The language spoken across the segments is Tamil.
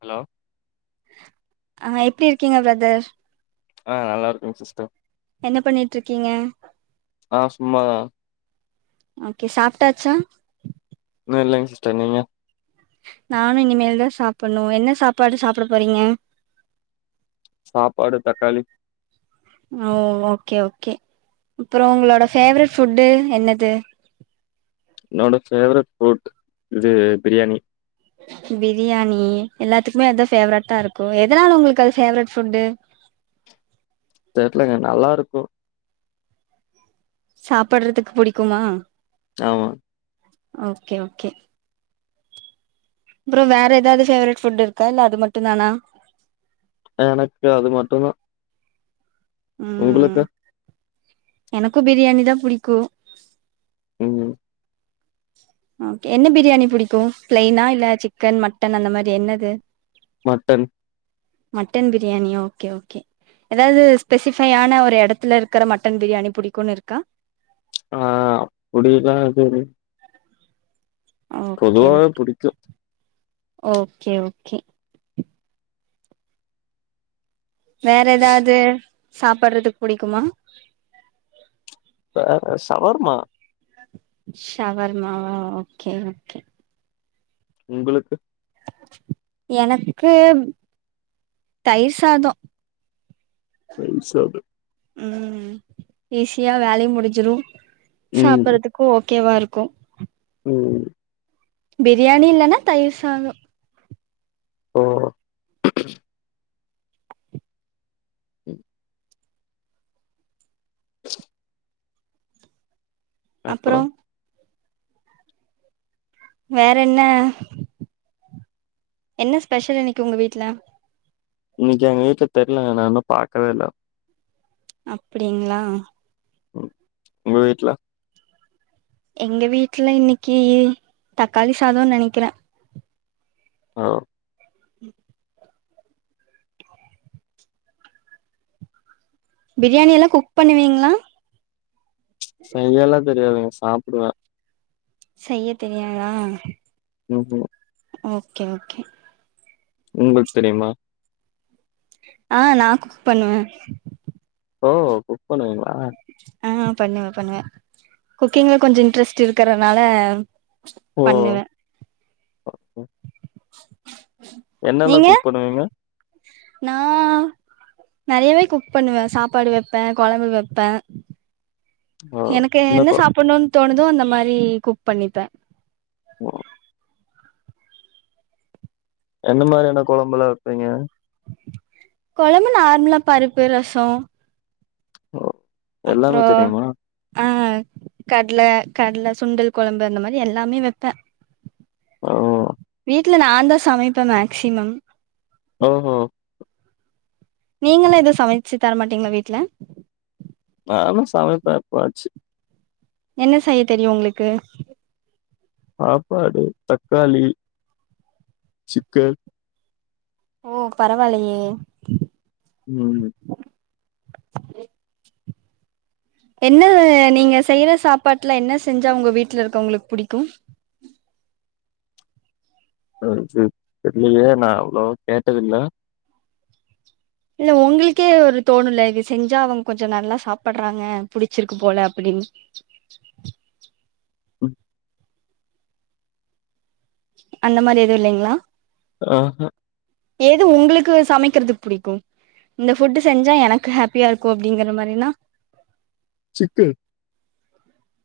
ஹலோ ஆஹ் எப்படி இருக்கீங்க பிரதர் ஆஹ் நல்லா இருக்கங்க சிஸ்டர் என்ன பண்ணிட்ருக்கீங்க ஆ சும்மாதான் ஓகே சாப்ட்டாச்சா இல்லைங் சிஸ்டர் நீங்க நானும் இனிமேல்தான் சாப்பிட்ணும் என்ன சாப்பாடு சாப்பிட போறீங்க சாப்பாடு தக்காளி ஓ ஓகே ஓகே அப்புறோ உங்களோட ஃபேவரட் ஃபுட்டு என்னது என்னோட ஃபேவரெட் ஃபுட் இது பிரியாணி பிரியாணி எல்லாத்துக்குமே அதான் ஃபேவரட்டா இருக்கும் எதனால உங்களுக்கு அது ஃபேவரட் ஃபுட்டு தெர்லங்கே நல்லாருக்கோ சாப்பட்றதுக் புடிக்குமா ஆமா ஓகே ஓகே அப்பறம் வேற ஏதாவது ஃபேவரட் ஃபுட் இருக்கா இல்ல அது மட்டும்தானா எனக்கு அது மட்டும் தான் ம் எனக்கும் பிரியாணி தான் புடிக்கும் ம் ம் ஓகே என்ன பிரியாணி புடிக்கும் பிளைனா இல்ல சிக்கன் மட்டன் அந்த மாரி என்னது மட்டன் மட்டன் பிரியாணியோ ஓகே ஓகே ஏதாவது ஸ்பெசிஃபையான ஒரு எடத்துல இருக்குற மட்டன் பிரியாணி புடிக்குன்னு இருக்கா ஆ அப்பிடில்லா எதுவுல்ல ஓகே பொதுவா ஓ புடிக்கும் ஓகே ஓகே வேற எதாது சாப்பிறது புடிக்குமா வேற சவர்மா ஷவர்மாவா ஓகே ஓகே உங்களுக்கு எனக்கு தயிர் சாதம் தயிர் சாதம் ம் ஈஸியா வேலையு முடிஞ்சிரும் ம் சாப்பிறதுக்கு ஒ ஓக்கேவா இருக்கும் ம் பிரியானி இல்லன்னா தயிர் சாதம் ஓ ம் அப்றோ வேற என்ன என்ன ஸ்பெஷல் இன்னைக்கி உங்க வீட்ல இன்னைக்கா, எங்க வீட்ல தெர்லங்க நா இன்னு பாக்கவே இல்ல அப்டிங்ளா ம், உங்க வீட்ல எங்க வீட்ல இன்னைக்கி தக்காளி சாதோன்னு நெனைக்கிறே ஆ பிரியாணி எல்லா குக் பண்ணுவீங்ளா? செய்யல்லா தெரியாதுங்க சாப்டுவ செய்ய தெரியாதா? ம்ஹூம் ஓகே ஓகே உங்ளுக்கு தெரிமா ஆ, நா குக் பண்ணுவே ஓ, குக் பண்ணுவிங்ளா ஆ, பண்ணுவே பண்ணுவே குக்கிங்ல கொஞ்சோ இன்ட்ரெஸ்ட் இருக்கறனால பண்ணுவே ஓ [inaudible] என்னல்லா குக் பண்ணுவீங்க நான் நெறையவே குக் பண்ணுவே சாப்பாடு வெப்பே கொழம்பு வைப்பே ஓ! எனக்கு என்ன கொ சாப்புட்ணோன்னு தோணுதோ அந்த மாரி குக் பண்ணிப்பே ஒ என்ன மாரியான கொழம்பெலா வெப்பீங்க கொழம்பு நார்மலா பருப்பு ரசோ ஒ அப்புறோ ஆஹ் கட்ல கட்ல சுண்டல் கொழம்பு அந்த மாரி எல்லாமே வெப்பே ஆ வீ்ட்ல நான் தா சமைப்பேன் மேக்சிமம் ஓ ஓஹ் நீங்கல்லா எதவு சமைச்சு தரமாட்டீங்களா வீட்டு்ல நானு சமைப்பே எப்பவாச்சு என்ன செய்ய தெரியும் உங்களுக்கு சாப்பாடு தக்காளி சிக்கன் ஓ பரவால்லையே உம் சரி என்ன நீங்க செய்யற சாப்பாட்டுலா என்ன செஞ்சா உங்க வீட்ல இருக்க வங்களுக்கு புடிக்கும் ஆ அது தெர்லியே நா அவ்ளோ கேட்டதில்ல இல்ல உங்களுக்கே ஒரு தோணும் இல்ல இது செஞ்சா அவுங்க கொஞ்சோ நல்லா சாப்புடுறாங்க புடிச்சிருக்கு போல அப்டின்னு உ அந்த மாரி எது இல்லிங்ளா ஆஹ எது உங்குளுக்கு சமைக்கறது புடிக்கும் இந்த ஃபுட்டு் செஞ்சா எனக்கு ஹேப்பியா இருக்கு அப்டிங்கற மாறினா சிக்கு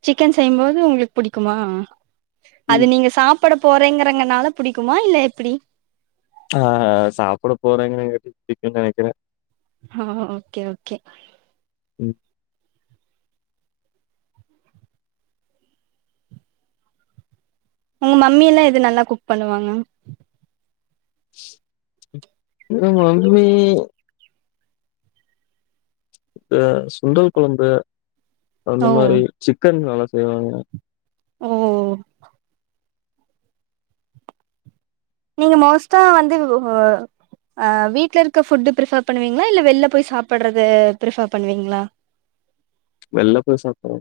சிக்கன் செய்யும்போது உங்களுக்கு புடிக்குமா அது ம். நீங்க சாப் ப்பட போறேங்கறங்கனால புடிக்குமா இல்ல எப்படி ஆஹ சாப்பட போறே அப்டி புடிக்குனு நெனைக்கிற ஆஹ ஓகே ஓகே ம் உங்க மம்மி எல்லா எது நல்லா குக் பண்ணுவாங்க எ மம்மி இந்த சுண்டல் கொழம்பு அந்த மாரி சிக்கன் நல்லா செய்வாங்க ஒ நீங்க மோஸ்ட்டா வந்து ஓ அ வீட்ல இருக்க ஃபுட்டு பிரிஃபர் பண்ணுவீங்ளா இல்ல வெள்ல போய் சாப்பட்றது பிரிஃபர் பண்ணுவீங்ளா ச் வெள்ல போய் சாப்படற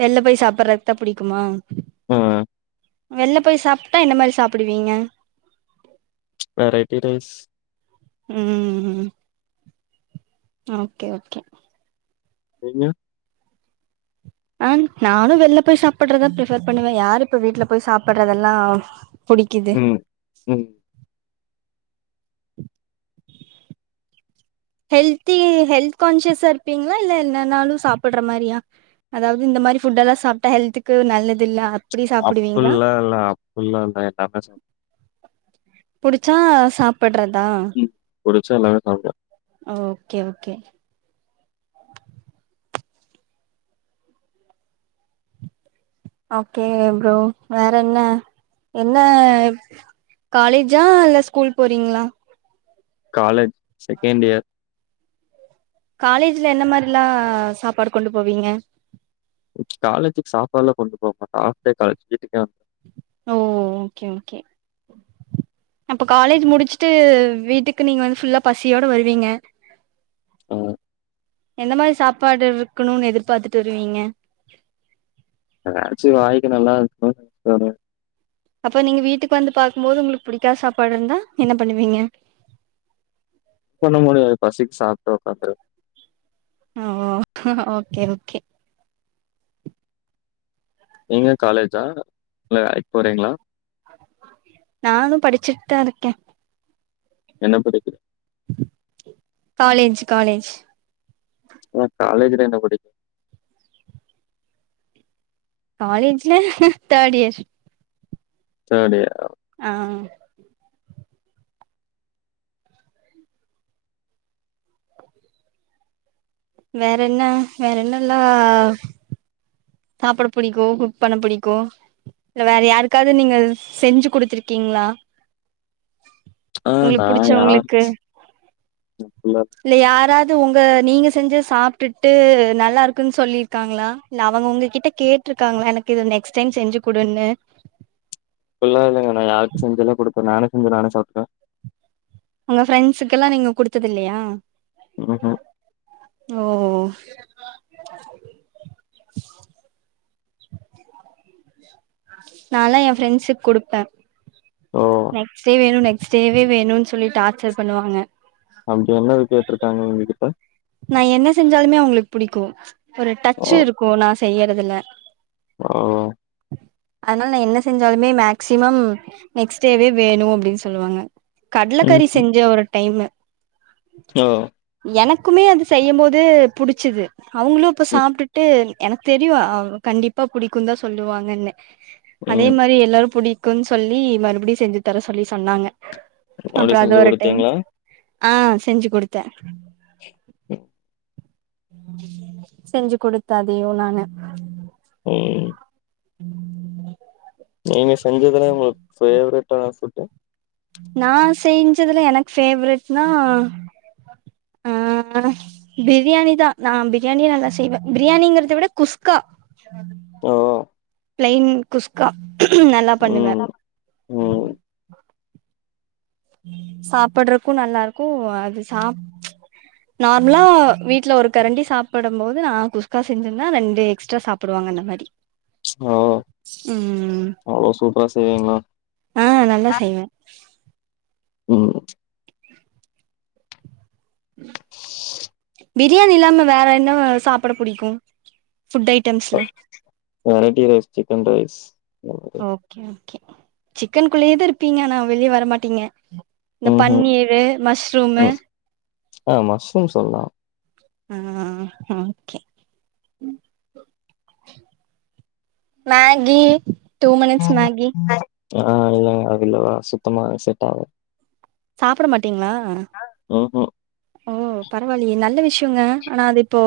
வெள்ல போய் சாப்பட்றதுக்குதா புடிக்குமா ஆ ஆ வெள்ல போய் சாப்ட்டா என்ன மாரி சாப்பிடுவீங்க வெரைட்டி ரைஸ் ம் ஓகே ஓகே நீங்க அன் நானு வெள்ல போய் சாப்பிட்றதா ப்ரிஃபர் பண்ணுவே யாரு இப்ப வீட்ல போய் சாப்பிடறதெல்லா புடிக்கிது ம் ம் ஹெல்தி ஹெல்த் கான்சியஸா இருப்பீங்களா இல்ல என்னனாலு சாப்பிடுற மாரியா அதாவது இந்த மாரி புட் எல்லா சாப்ட்டா ஹெல்த்துக்கு நல்லதில்ல அப் அப்பல்லால்ல அப்பல்லால்ல எல்லாமே சாப் புடிச்சா சாப் பட்றதா புடிச்சா எல்லாமே சாப்ட்வே ஆ ஓகே ஓகே ஓகே ப்ரோ வேறென்ன என்ன காலேஜா இல்ல ஸ்கூல் போறீங்ளா காலேஜ் செகண்ட் இயர் காலேஜ்ல என்ன மாரில்லா சாப்பாடு கொண்டு போவீங்க ச் காலேஜூக்கு சாப்பாட்ல்லா கொண்டு போக மாட்டோ ஹாப் டே காலேஜ் வீட்டுக்கே வந் ஓ ஓகே ஓகே அப்ப காலேஜ் முடிச்சுட்டு வீட்டுக்கு நீங்க வந்து ஃபுல்லா பசியோட வருவீங்க ஆ எந்த மாதிரி சாப்பாடு இருக்கணும்னு எதிர்பார்த்துட்டு வருவீங்க ஏதாச்சு வாய்க்கு நல்லா இருக்கனு சாப்ட அப்ப நீங்க வீட்டுக்கு வந்து பாக்கும்போது உங்களுக்கு புடிக்காத சாப்பாடு இருந்தா என்ன பண்ணுவீங்க ஒன்னு முடியாது பசிக் சாப்ட்டு உக்காந்திருவ ம் ம் ஓகே ஓகே நீங்க காலேஜா வேலைக் போறீங்ளா நானு படிச்சுட்டு தா இருக்கேன். என்ன பிடிக்க காலேஜ்- காலேஜ் ஆனா காலேஜ்ல என்ன பிடிக்கும் காலேஜ்ல தேர்டியர் தேடியரா ஆஹ்ஹ வேறென்ன - வேறென்னலா சாப்ட புடிக்கும், குக் பண்ண புடிக்கும் இ வேற யாருக்காவது நீங்க செஞ்சு குடுத்துருக்கீங்களா ஆ உங்களுக்கு நான் யார் புடிச்சவங்களுக்கு, அப்புல்லா இல்ல யாராது உங்க நீங்க செஞ்ச சாப்ட்டு-ட்டு நல்லா இருக்குன்னு சொல்லிிருக்காங்களா இல்ல அவங்க உங்க கிட்ட கேட்டிருக்காங்களா எனக்கு இது நெக்ஸ்டைம் செஞ்சு கொடுனு ச நானேசெஞ்சி, நானே சாப்ட உங்க ஃரெண்ட்ஸுக்கு எல்லா நீங்க குடுத்தது இல்லயா ம்ஹூம் ஓஉ [unintelligible] நால்லா என் ஃப்ரெண்ட்ஸுக்கு குடுப்பேன் ஓ நெக்ஸ்டே வேணும், நெக்ஸ்ட் டேவே வேணும்ன்னனு சொல்லி டார்ச்சர் பண்ணுவாங்க அப்படி என்னது கேட்டருக்காங்க உங்ககிட்ட நா என்ன செஞ்சாலுமே அவங்களுக்கு புடிக்கு, ஒரு ஓ டச்சு இருக்கு, நா செய்யறதுல ஓ அதனால நா என்ன செஞ்சாலுமே மேக்சிமம் நெக்ஸ்டேவே வேணு அப்டின்னு சொல்லுவாங்க கடலக்கறி செஞ்ச ஒரு டைமு ஆ க்குமே அது செய்யமோது புடிச்சுது அவுங்களு இப்ப ம் சாப்டுட்டு எனக்கு தெரியு அ கண்டிப்பா புடிக்கும் தா சொல்லுவாங்கன்னு அதே ம் மாரி எல்லாரும் புடி க்குனு சொல்லி மறுபடியு செஞ்சு தர சொல்லி சொன்னாங்க அப்டி அப்பறம் அது செஞ்சு ஒரு டைம் குடுத்தீங்களா ஆ செஞ்சி குடுத்தேன். ம் செஞ்சு குடுத்த அதையு நானு ம் ம்-ம் நீங்க செய்யறதுல உங்களுக்கு ஃபேவ்ரட் பேராசுட்டு நா செஞ்சதுல எனக்கு பேவரெட்னா ஆ ஆ பிரியாணிதா நா பிரியாணிய நல்லா செய்வேன் பிரியாணிங்கறத விட குஸ்கா ஓ [inaudible] ப்ளைன் குஸ்கா நல்லா பண்ணுவன் ம் ம் சாப்புட்றக்கு நல்லாருக்கு அது சாப் ச்ச நார்முலா வீட்லே ஒரு கரண்டி சாப்புடம் போது நா குச்கா செஞ்சிந்தா ரெண்டு எக்ஸ்ட்ரா சாப்புடுவாங்க அந்த மாரி ஓ ம் அவ்ளோ சூப்பரா செய்வீங்களா ஆ நல்லா செய்வே ம் பிரியாணி இல்லாம வேற என்னாவு சாப்புட புடிக்கு ஃபுட் ஐட்டம்ஸ்லே வரைட்டி ரைஸ் சிக்கன் ரைஸ் சிக்கன்க் குள்ளயேதா இர்ப்பீங்கே ஆனா வெளியே வரமாட்டீங்கே இந்த ம்ஹூம் பன்னீரு மஷ்ரூமு ம் ஆ மஷ்ரூம் சொல்லா ஆ ஆ கே ம் மேகி டூ மினிட்ஸ் மேகி ஆ இல்லங்கே அதுலில்லா சுத்தமா செட்டா சாப்புட மாட்டீங்ளா ம்ஹூம் ஓ பரவாலியே நல்ல விஷ்யோங்கே ஆனா அது இப்போ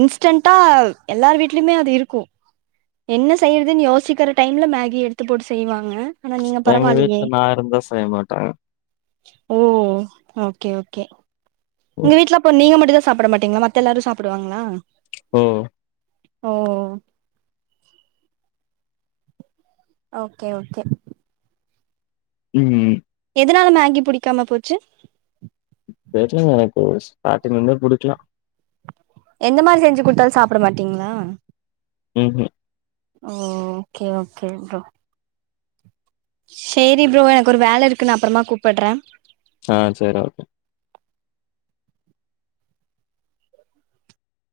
இன்ஸ்டென்ட்டா எல்லார் வீட்லியுமே அது இருக்கோ என்னே செய்யற்துன் யோசிக்கிற டைம்லே மேகி எடுத்து போட்டு செய்வாங்க ஆனா நீங்க ச்ச எங்கே பரவாயில்லையே வீட்லே நா இருந்தா செய்ய மாட்டே ஓ ஓகே, ஓ கே உங்க வீட்ல அப்போ நீங்க மட்டுந்தா சாப்புட மாட்டீங்ளா மத்த எல்லாரு சாப்புடுவாங்களா ஓ ஓ ஓகே ஓகே ம், ம் எதனால மேங்கி புடிக்காம போச்சு தெரிலங்க எனக்கு ஸ்டார்டிங்லந்தே புடிக்கலா எந்த மாரி செஞ்சு குடுத்தாலு சாப்ட மாட்டீங்களா ம்ஹூம் ஓ ஓகே ஓகே ப்ரோ சேரி ப்ரோ எனக்கு ஒரு வேல இருக்கு நா அப்பறமா கூப்புட்ற ஆ சேரி ஓகே